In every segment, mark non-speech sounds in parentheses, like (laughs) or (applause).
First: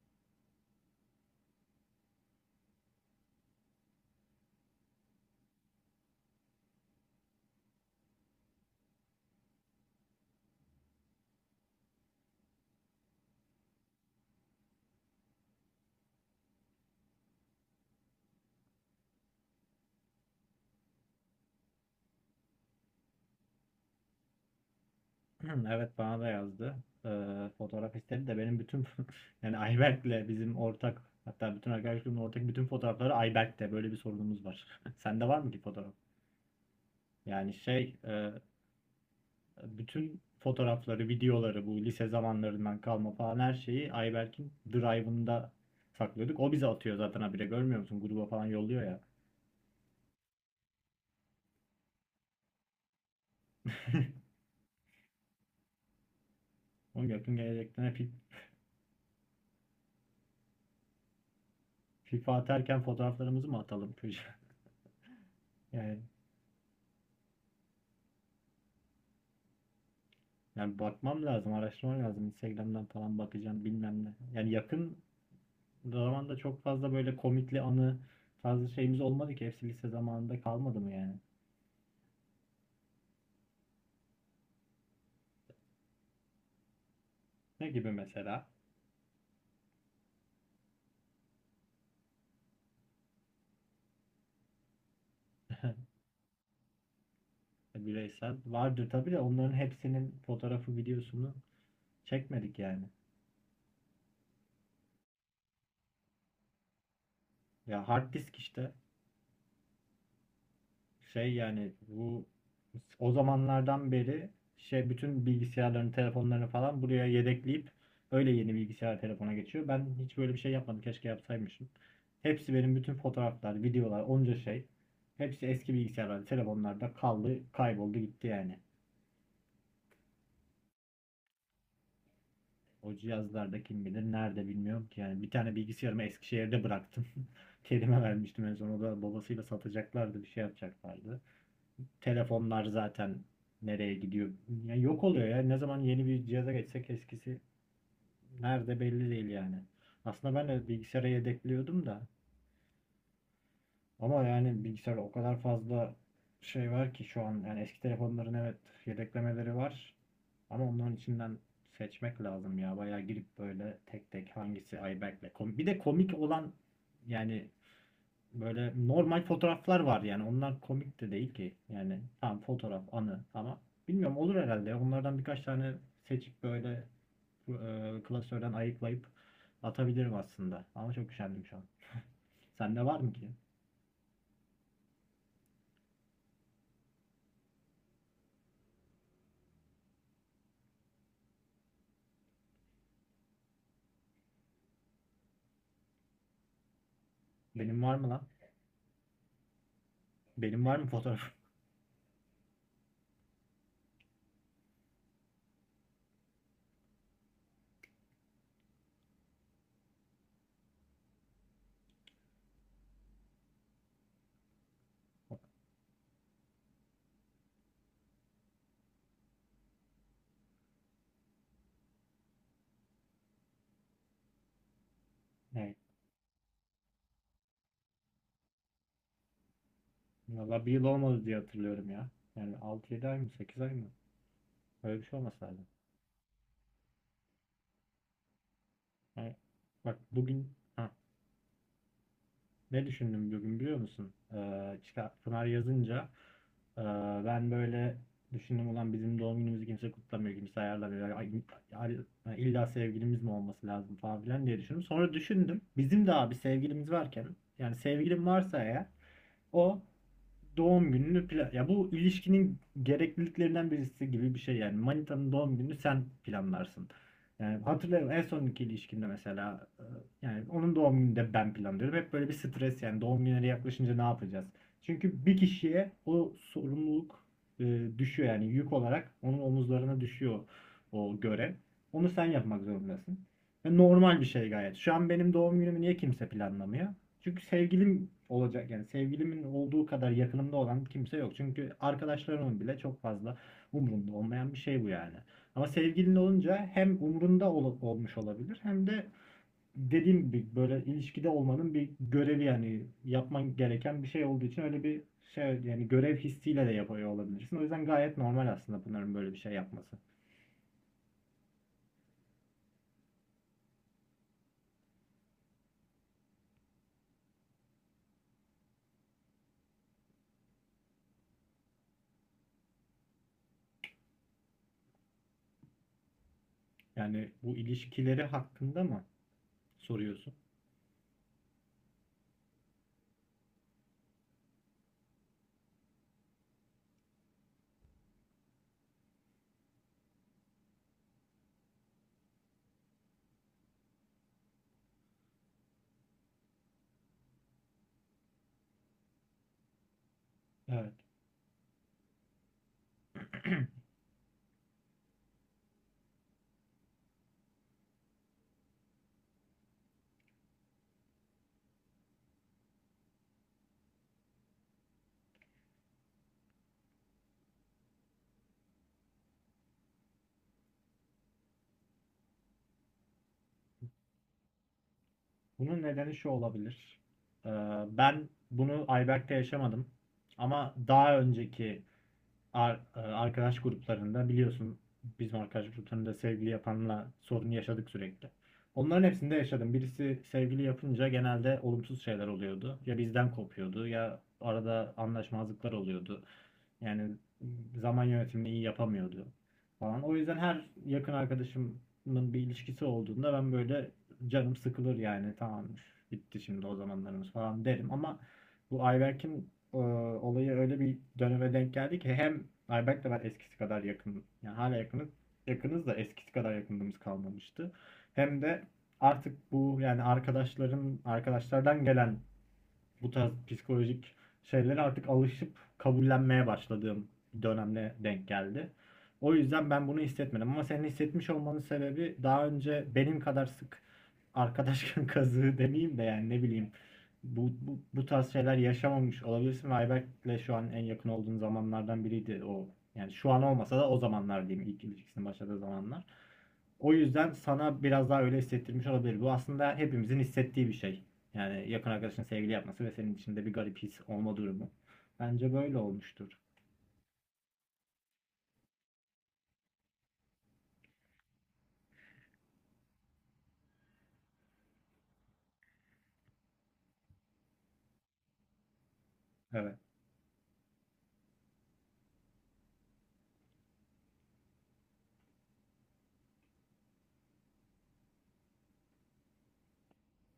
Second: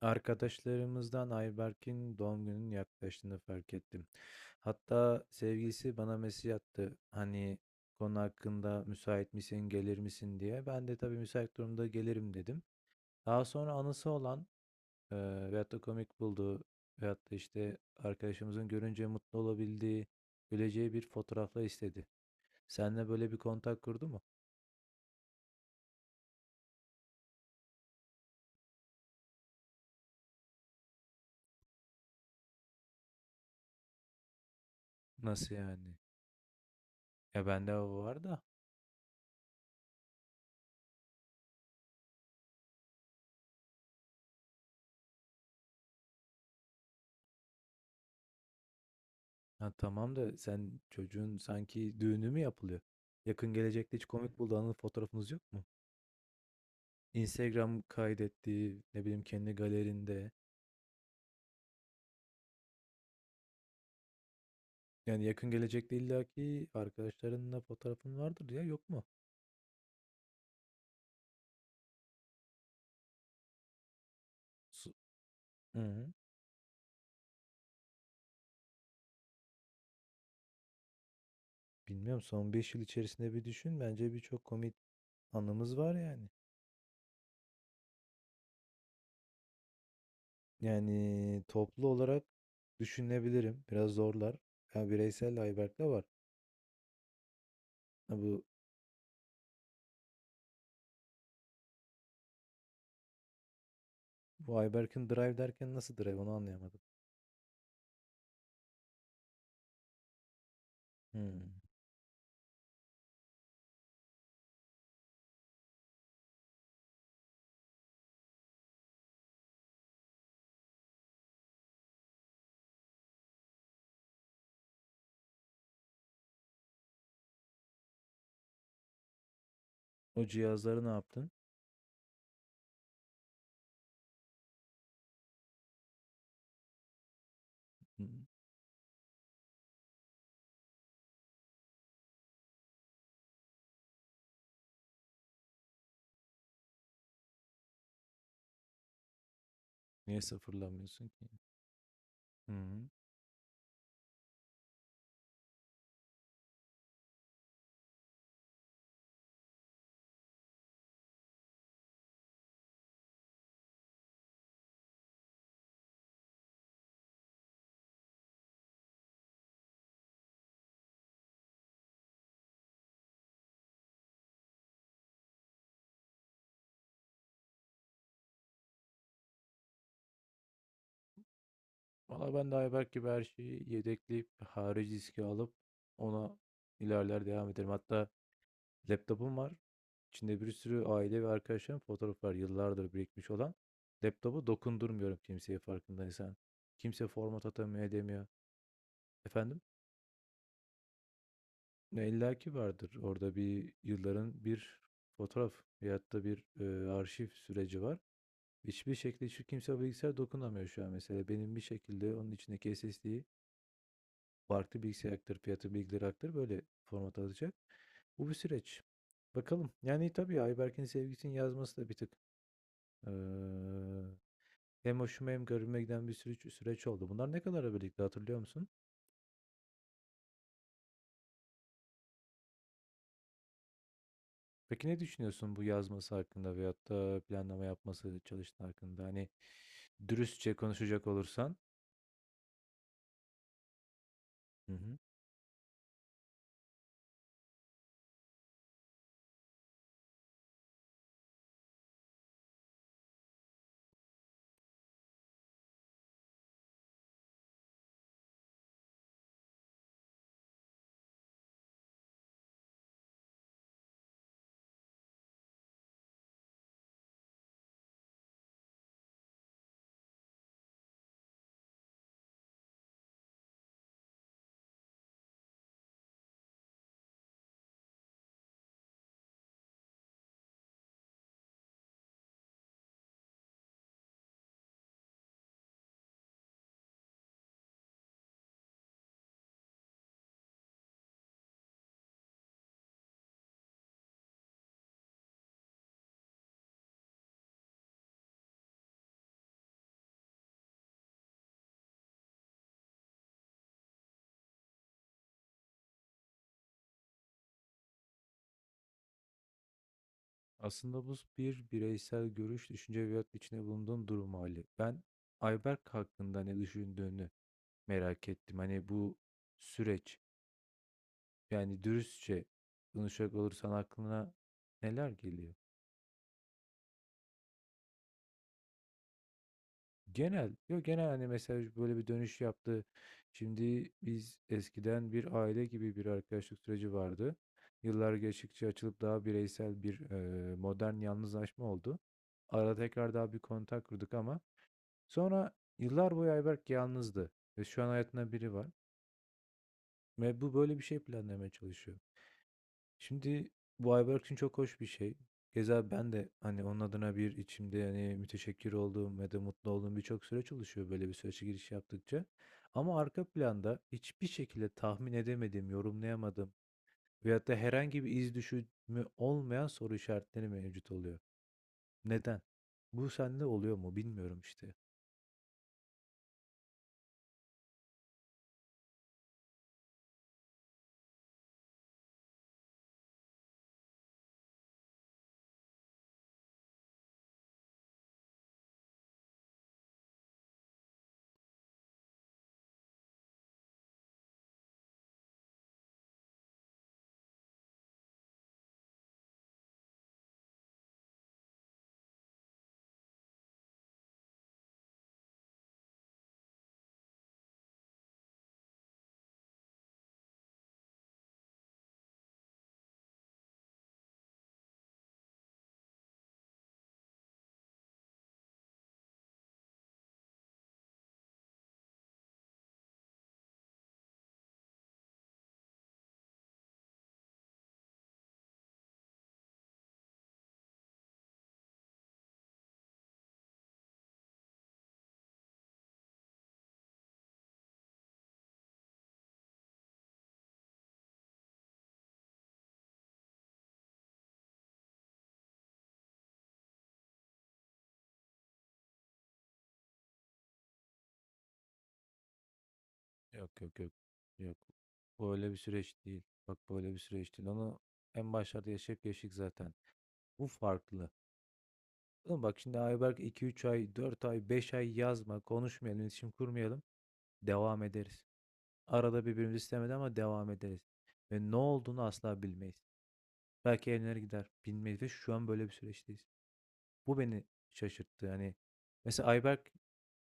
Arkadaşlarımızdan Ayberk'in doğum gününün yaklaştığını fark ettim. Hatta sevgilisi bana mesaj attı. Hani konu hakkında müsait misin, gelir misin diye. Ben de tabii müsait durumda gelirim dedim. Daha sonra anısı olan e, veyahut da komik bulduğu veyahut da işte arkadaşımızın görünce mutlu olabildiği, güleceği bir fotoğrafla istedi. Seninle böyle bir kontak kurdu mu? Hı, Evet, bana da yazdı. Fotoğraf istedi de benim bütün (laughs) yani Ayberk'le bizim ortak, hatta bütün arkadaş grubunun ortak bütün fotoğrafları Ayberk'te. Böyle bir sorunumuz var. (laughs) Sende var mı Nasıl ki fotoğraf? yani? Ya Yani bende şey o var e, da. bütün fotoğrafları, videoları bu lise zamanlarından kalma falan her şeyi Ayberk'in Drive'ında saklıyorduk. O bize atıyor zaten, habire görmüyor musun? Gruba falan yolluyor ya. Ha, tamam da sen çocuğun sanki düğünü mü yapılıyor? Yakın gelecekte hiç (laughs) komik bulduğu anı fotoğrafınız yok mu? Onun yakın Instagram gelecekten hep kaydettiği ne bileyim kendi galerinde. FIFA atarken fotoğraflarımızı mı atalım? (laughs) Yani yakın gelecekte Yani illaki arkadaşlarınla fotoğrafın vardır ya yok mu? Yani bakmam lazım, araştırmam lazım. Instagram'dan falan bakacağım, bilmem ne. Yani Su- yakın Hı hı. zamanda çok fazla böyle komikli anı tarzı şeyimiz olmadı ki. Hepsi lise zamanında kalmadı mı yani? Bilmiyorum, son 5 yıl içerisinde bir düşün. Bence birçok komik anımız var yani. Ne gibi mesela? Yani toplu olarak düşünebilirim. Biraz zorlar. Ya bireysel Ayberk'le (laughs) var. Ha, Bireysel. Vardır tabii de onların hepsinin fotoğrafı, videosunu çekmedik yani. bu Ayberk'in drive derken nasıl drive onu anlayamadım. Ya hard disk işte. Şey Hmm. yani bu, o zamanlardan beri şey bütün bilgisayarların, telefonlarını falan buraya yedekleyip öyle yeni bilgisayar telefona geçiyor. Ben hiç böyle bir şey yapmadım. Keşke yapsaymışım. Hepsi benim, bütün fotoğraflar, videolar, onca şey. Hepsi eski bilgisayarlarda, telefonlarda kaldı, kayboldu gitti yani. O cihazları ne yaptın? O cihazlarda kim bilir nerede, bilmiyorum ki. Yani bir tane bilgisayarımı Eskişehir'de bıraktım. (laughs) Kerime Hı. vermiştim en son. O da babasıyla satacaklardı, bir şey yapacaklardı. Telefonlar zaten nereye gidiyor? Yani yok oluyor ya. Ne zaman yeni bir cihaza geçsek eskisi nerede belli değil yani. Niye Aslında ben de bilgisayara sıfırlamıyorsun ki? yedekliyordum da Hı. ama yani bilgisayarda o kadar fazla şey var ki şu an. Yani eski telefonların, evet, yedeklemeleri var ama onların içinden seçmek lazım ya. Bayağı girip böyle tek tek hangisi iBack'le komik. Bir de komik olan, yani böyle normal fotoğraflar var, yani onlar komik de değil ki. Yani tam fotoğraf anı ama bilmiyorum, olur herhalde ya. Onlardan birkaç tane seçip böyle klasörden ayıklayıp atabilirim aslında. Ama çok üşendim şu an. Valla ben de Sende Ayberk var gibi mı her ki? şeyi yedekleyip harici diski alıp ona ilerler devam ederim. Hatta laptopum var. İçinde bir sürü aile ve arkadaşlarım fotoğraf var. Yıllardır birikmiş olan. Laptopu dokundurmuyorum kimseye farkındaysan. Kimse format Benim atamıyor var mı edemiyor. lan? Efendim? Benim var mı fotoğraf? Ne, illa ki vardır. Orada bir yılların bir fotoğraf veyahut da bir arşiv süreci var. Hiçbir şekilde şu kimse bilgisayar dokunamıyor şu an mesela. Benim bir şekilde onun içindeki SSD'yi farklı bilgisayar aktarıp fiyatı bilgileri aktarıp böyle format alacak. Bu bir süreç. Bakalım. Yani tabii Ayberk'in sevgisinin yazması da bir tık eee, hem hoşuma hem Ne? garibime giden bir süreç oldu. Bunlar ne kadar birlikte hatırlıyor musun? Valla bir yıl olmadı diye hatırlıyorum ya. Yani 6 yedi ay mı, 8 ay mı? Peki ne Öyle bir şey olması düşünüyorsun bu lazım. yazması hakkında veyahut da planlama yapması çalıştığı hakkında? Hani Yani bak dürüstçe bugün, ha, konuşacak olursan. ne düşündüm bugün biliyor musun? Hı hı. Çıkar, Pınar yazınca, ee, ben böyle düşündüm: ulan bizim doğum günümüzü kimse kutlamıyor, kimse ayarlamıyor. Ay- illa sevgilimiz mi olması lazım falan filan diye düşündüm. Sonra düşündüm, bizim de abi sevgilimiz varken, yani sevgilim varsa eğer, o doğum gününü plan... Ya bu ilişkinin gerekliliklerinden birisi gibi bir şey yani. Manitanın doğum gününü sen planlarsın. Yani hatırlıyorum en sonki ilişkimde mesela, yani onun doğum gününü de ben planlıyorum. Hep böyle bir stres yani, doğum günleri yaklaşınca ne yapacağız? Çünkü bir kişiye o sorumluluk düşüyor, yani yük olarak onun omuzlarına düşüyor o görev. Onu sen yapmak zorundasın. Ve normal bir şey gayet. Şu an benim doğum günümü niye kimse planlamıyor? Çünkü sevgilim olacak, yani sevgilimin olduğu kadar yakınımda olan kimse yok. Çünkü arkadaşlarımın bile çok fazla umurunda olmayan bir şey bu yani. Ama sevgilin olunca hem umurunda olmuş olabilir, hem de dediğim gibi böyle ilişkide olmanın bir görevi, yani yapman gereken bir şey olduğu için, öyle bir şey yani, görev hissiyle de yapıyor olabilirsin. O yüzden gayet normal aslında Pınar'ın böyle bir şey yapması. Aslında bu bir bireysel görüş, düşünce veyahut içinde bulunduğun durum hali. Ben Ayberk hakkında ne düşündüğünü merak ettim. Hani bu süreç, yani dürüstçe konuşacak olursan aklına neler geliyor? Yani bu ilişkileri hakkında mı soruyorsun? Genel, yok genel hani mesela böyle bir dönüş yaptı. Şimdi biz eskiden bir aile gibi bir arkadaşlık süreci vardı. Yıllar geçtikçe açılıp daha bireysel bir modern yalnızlaşma oldu. Ara tekrar daha bir kontak kurduk ama sonra yıllar boyu Ayberk yalnızdı ve şu an hayatında biri var ve bu böyle bir Evet. şey planlamaya çalışıyor. Şimdi bu Ayberk için çok hoş bir şey. Keza ben de hani onun adına bir içimde yani müteşekkir olduğum ve de mutlu olduğum birçok süreç oluşuyor böyle bir sürece giriş yaptıkça. Ama arka planda hiçbir şekilde tahmin edemediğim, yorumlayamadığım veyahut da herhangi bir iz düşümü olmayan soru işaretleri mevcut oluyor. Neden? Bu sende oluyor mu bilmiyorum işte. Bunun nedeni şu olabilir. Ee, Ben bunu Ayberk'te yaşamadım. Ama daha önceki arkadaş gruplarında biliyorsun, bizim arkadaş gruplarında sevgili yapanla sorun yaşadık sürekli. Onların hepsinde yaşadım. Birisi sevgili yapınca genelde olumsuz şeyler oluyordu. Ya bizden kopuyordu, ya arada anlaşmazlıklar oluyordu. Yani zaman yönetimini iyi yapamıyordu falan. O yüzden her yakın arkadaşımın bir ilişkisi olduğunda ben böyle canım sıkılır, yani tamam bitti şimdi o zamanlarımız falan derim, ama bu Ayberk'in olayı öyle bir döneme denk geldi ki, hem Ayberk'le ben eskisi kadar yakın, yani hala yakınız, yakınız da eskisi kadar yakınlığımız kalmamıştı. Hem de artık bu yani arkadaşların, arkadaşlardan gelen bu tarz psikolojik şeylere artık alışıp kabullenmeye başladığım bir dönemle denk geldi. O yüzden ben bunu hissetmedim, ama senin hissetmiş olmanın sebebi, daha önce benim kadar sık arkadaş (laughs) kazığı demeyeyim de, yani ne bileyim, bu tarz şeyler yaşamamış olabilirsin, ve Ayberk'le şu an en yakın olduğun zamanlardan biriydi o. Yani şu an olmasa da o zamanlar diyeyim, ilk ilişkisinin başladığı zamanlar. O yüzden sana biraz daha öyle hissettirmiş olabilir. Bu aslında hepimizin hissettiği bir şey. Yani yakın arkadaşın sevgili yapması ve senin içinde Yok bir yok garip yok. his olma Yok. durumu. Bu böyle Bence bir böyle süreç değil. olmuştur. Bak böyle bir süreç değil. Onu en başlarda yaşadık zaten. Bu farklı. Oğlum bak şimdi Ayberk iki üç ay, 4 ay, 5 ay yazma, konuşmayalım, iletişim kurmayalım. Devam ederiz. Arada birbirimizi Evet. istemedi ama devam ederiz. Ve ne olduğunu asla bilmeyiz. Belki evlenir gider. Bilmeyiz ve şu an böyle bir süreçteyiz. Bu beni şaşırttı. Hani mesela Ayberk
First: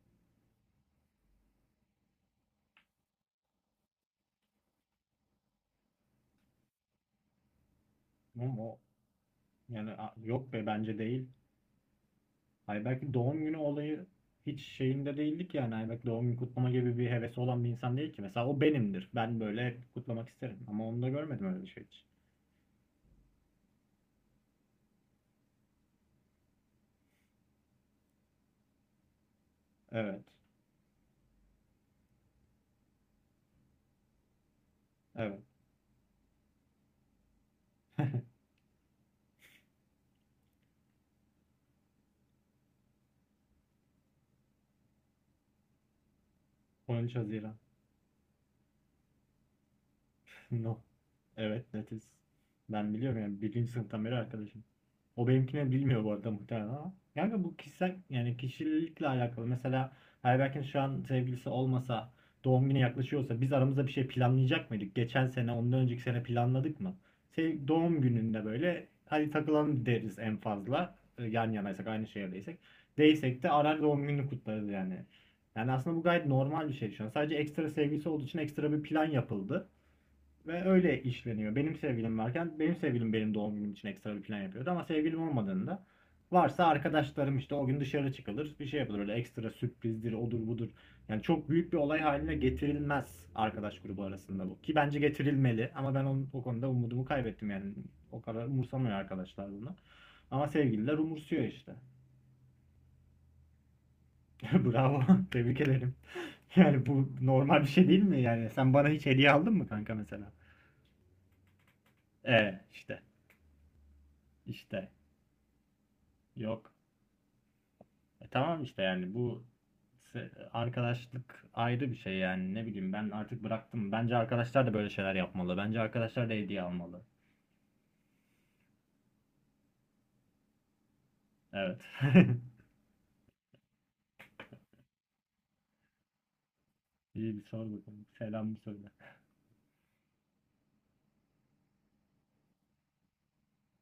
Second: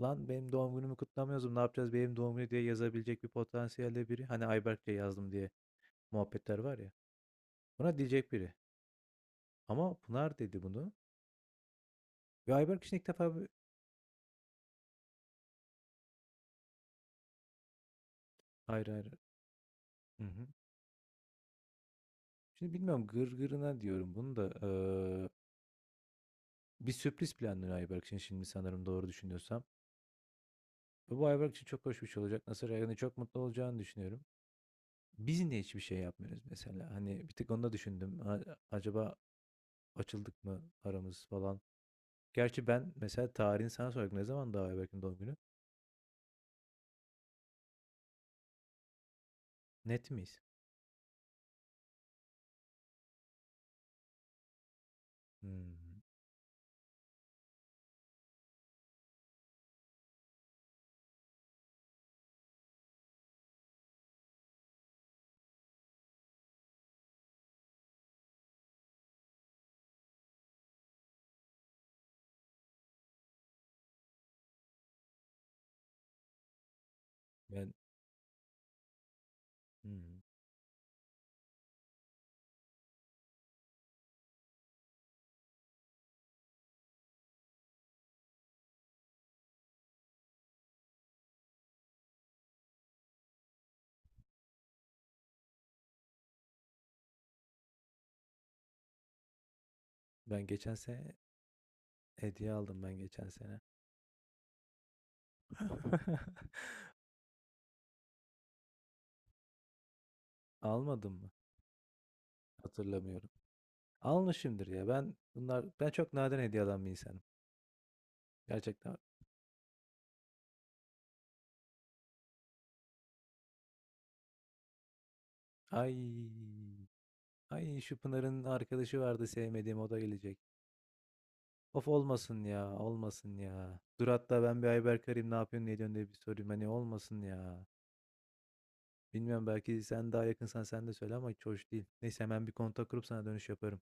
lan benim doğum günümü kutlamıyoruz. Ne yapacağız benim doğum günü diye yazabilecek bir potansiyelde biri. Hani Ayberk'le yazdım diye. Muhabbetler var ya. Buna diyecek biri. Ama o, yani Ama Pınar yok dedi be, bunu. bence değil. Ve Ayberk Ay için ilk belki defa doğum bir... günü olayı hiç şeyinde değildik yani. Ay belki doğum günü kutlama gibi bir hevesi olan bir insan değil ki. Mesela o Hayır benimdir. hayır. Ben böyle hep Hı kutlamak hı. isterim. Ama onu da görmedim öyle bir şey hiç. Şimdi bilmiyorum gırgırına diyorum bunu da. Bir sürpriz planlıyor Ayberk için şimdi sanırım doğru düşünüyorsam. Evet. Ve bu Ayberk için çok hoş bir şey olacak. Nasıl yani, çok mutlu olacağını düşünüyorum. Biz Evet. niye hiçbir şey yapmıyoruz mesela? Hani bir tık onu da düşündüm. Acaba açıldık mı aramız falan. Gerçi ben mesela tarihini sana soracaktım. Ne zaman daha Ayberk'in doğum günü? 13 Haziran. Net miyiz? No. Evet, netiz. Ben biliyorum, yani birinci sınıftan beri arkadaşım. O benimkini Hmm. bilmiyor bu arada muhtemelen ama. Yani bu kişisel, yani kişilikle alakalı. Mesela Ayberk'in şu an sevgilisi olmasa, doğum günü yaklaşıyorsa biz aramızda bir şey planlayacak mıydık? Geçen sene, ondan önceki sene planladık mı? Sev doğum gününde böyle hadi takılalım deriz en fazla. Yan yanaysak, aynı şehirdeysek. Değilsek de arar doğum gününü kutlarız yani. Yani aslında bu gayet normal bir şey şu an. Sadece ekstra Ben sevgilisi olduğu için ekstra bir plan yapıldı. hmm. Ve öyle işleniyor. Benim sevgilim varken benim sevgilim benim doğum günüm için ekstra bir plan yapıyordu, ama sevgilim olmadığında, varsa arkadaşlarım işte, o gün dışarı çıkılır, bir şey yapılır, öyle ekstra sürprizdir, odur budur. Yani çok büyük bir olay haline getirilmez arkadaş grubu arasında bu. Ki bence getirilmeli, ama ben onun, o konuda umudumu kaybettim yani, o kadar umursamıyor arkadaşlar bunu. Ben Ama geçen sevgililer sene umursuyor işte. hediye aldım, ben geçen sene. (laughs) Bravo, (laughs) tebrik ederim. (laughs) (laughs) Yani bu normal bir şey değil mi, yani sen bana hiç hediye aldın mı kanka mesela? Almadım mı? E işte Hatırlamıyorum. Almışımdır ya. işte Ben çok nadir hediye Yok. alan bir insanım. E tamam işte, Gerçekten. yani bu arkadaşlık ayrı bir şey, yani ne bileyim, ben artık bıraktım. Bence arkadaşlar da böyle şeyler yapmalı. Bence Ay. arkadaşlar da hediye almalı. Ay şu Pınar'ın arkadaşı vardı sevmediğim, o da gelecek. Evet. Of (laughs) olmasın ya, olmasın ya. Dur hatta ben bir Ayberk arayayım, ne yapıyorsun ne ediyorsun diye bir sorayım. Hani olmasın İyi, bir ya. sor bakalım. Selam mı söyle. Bilmiyorum, belki sen daha yakınsan sen de söyle ama hiç hoş değil. Neyse hemen bir kontak kurup sana dönüş yaparım.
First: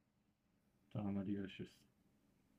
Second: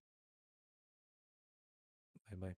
Tamam, hadi görüşürüz. Bay bay.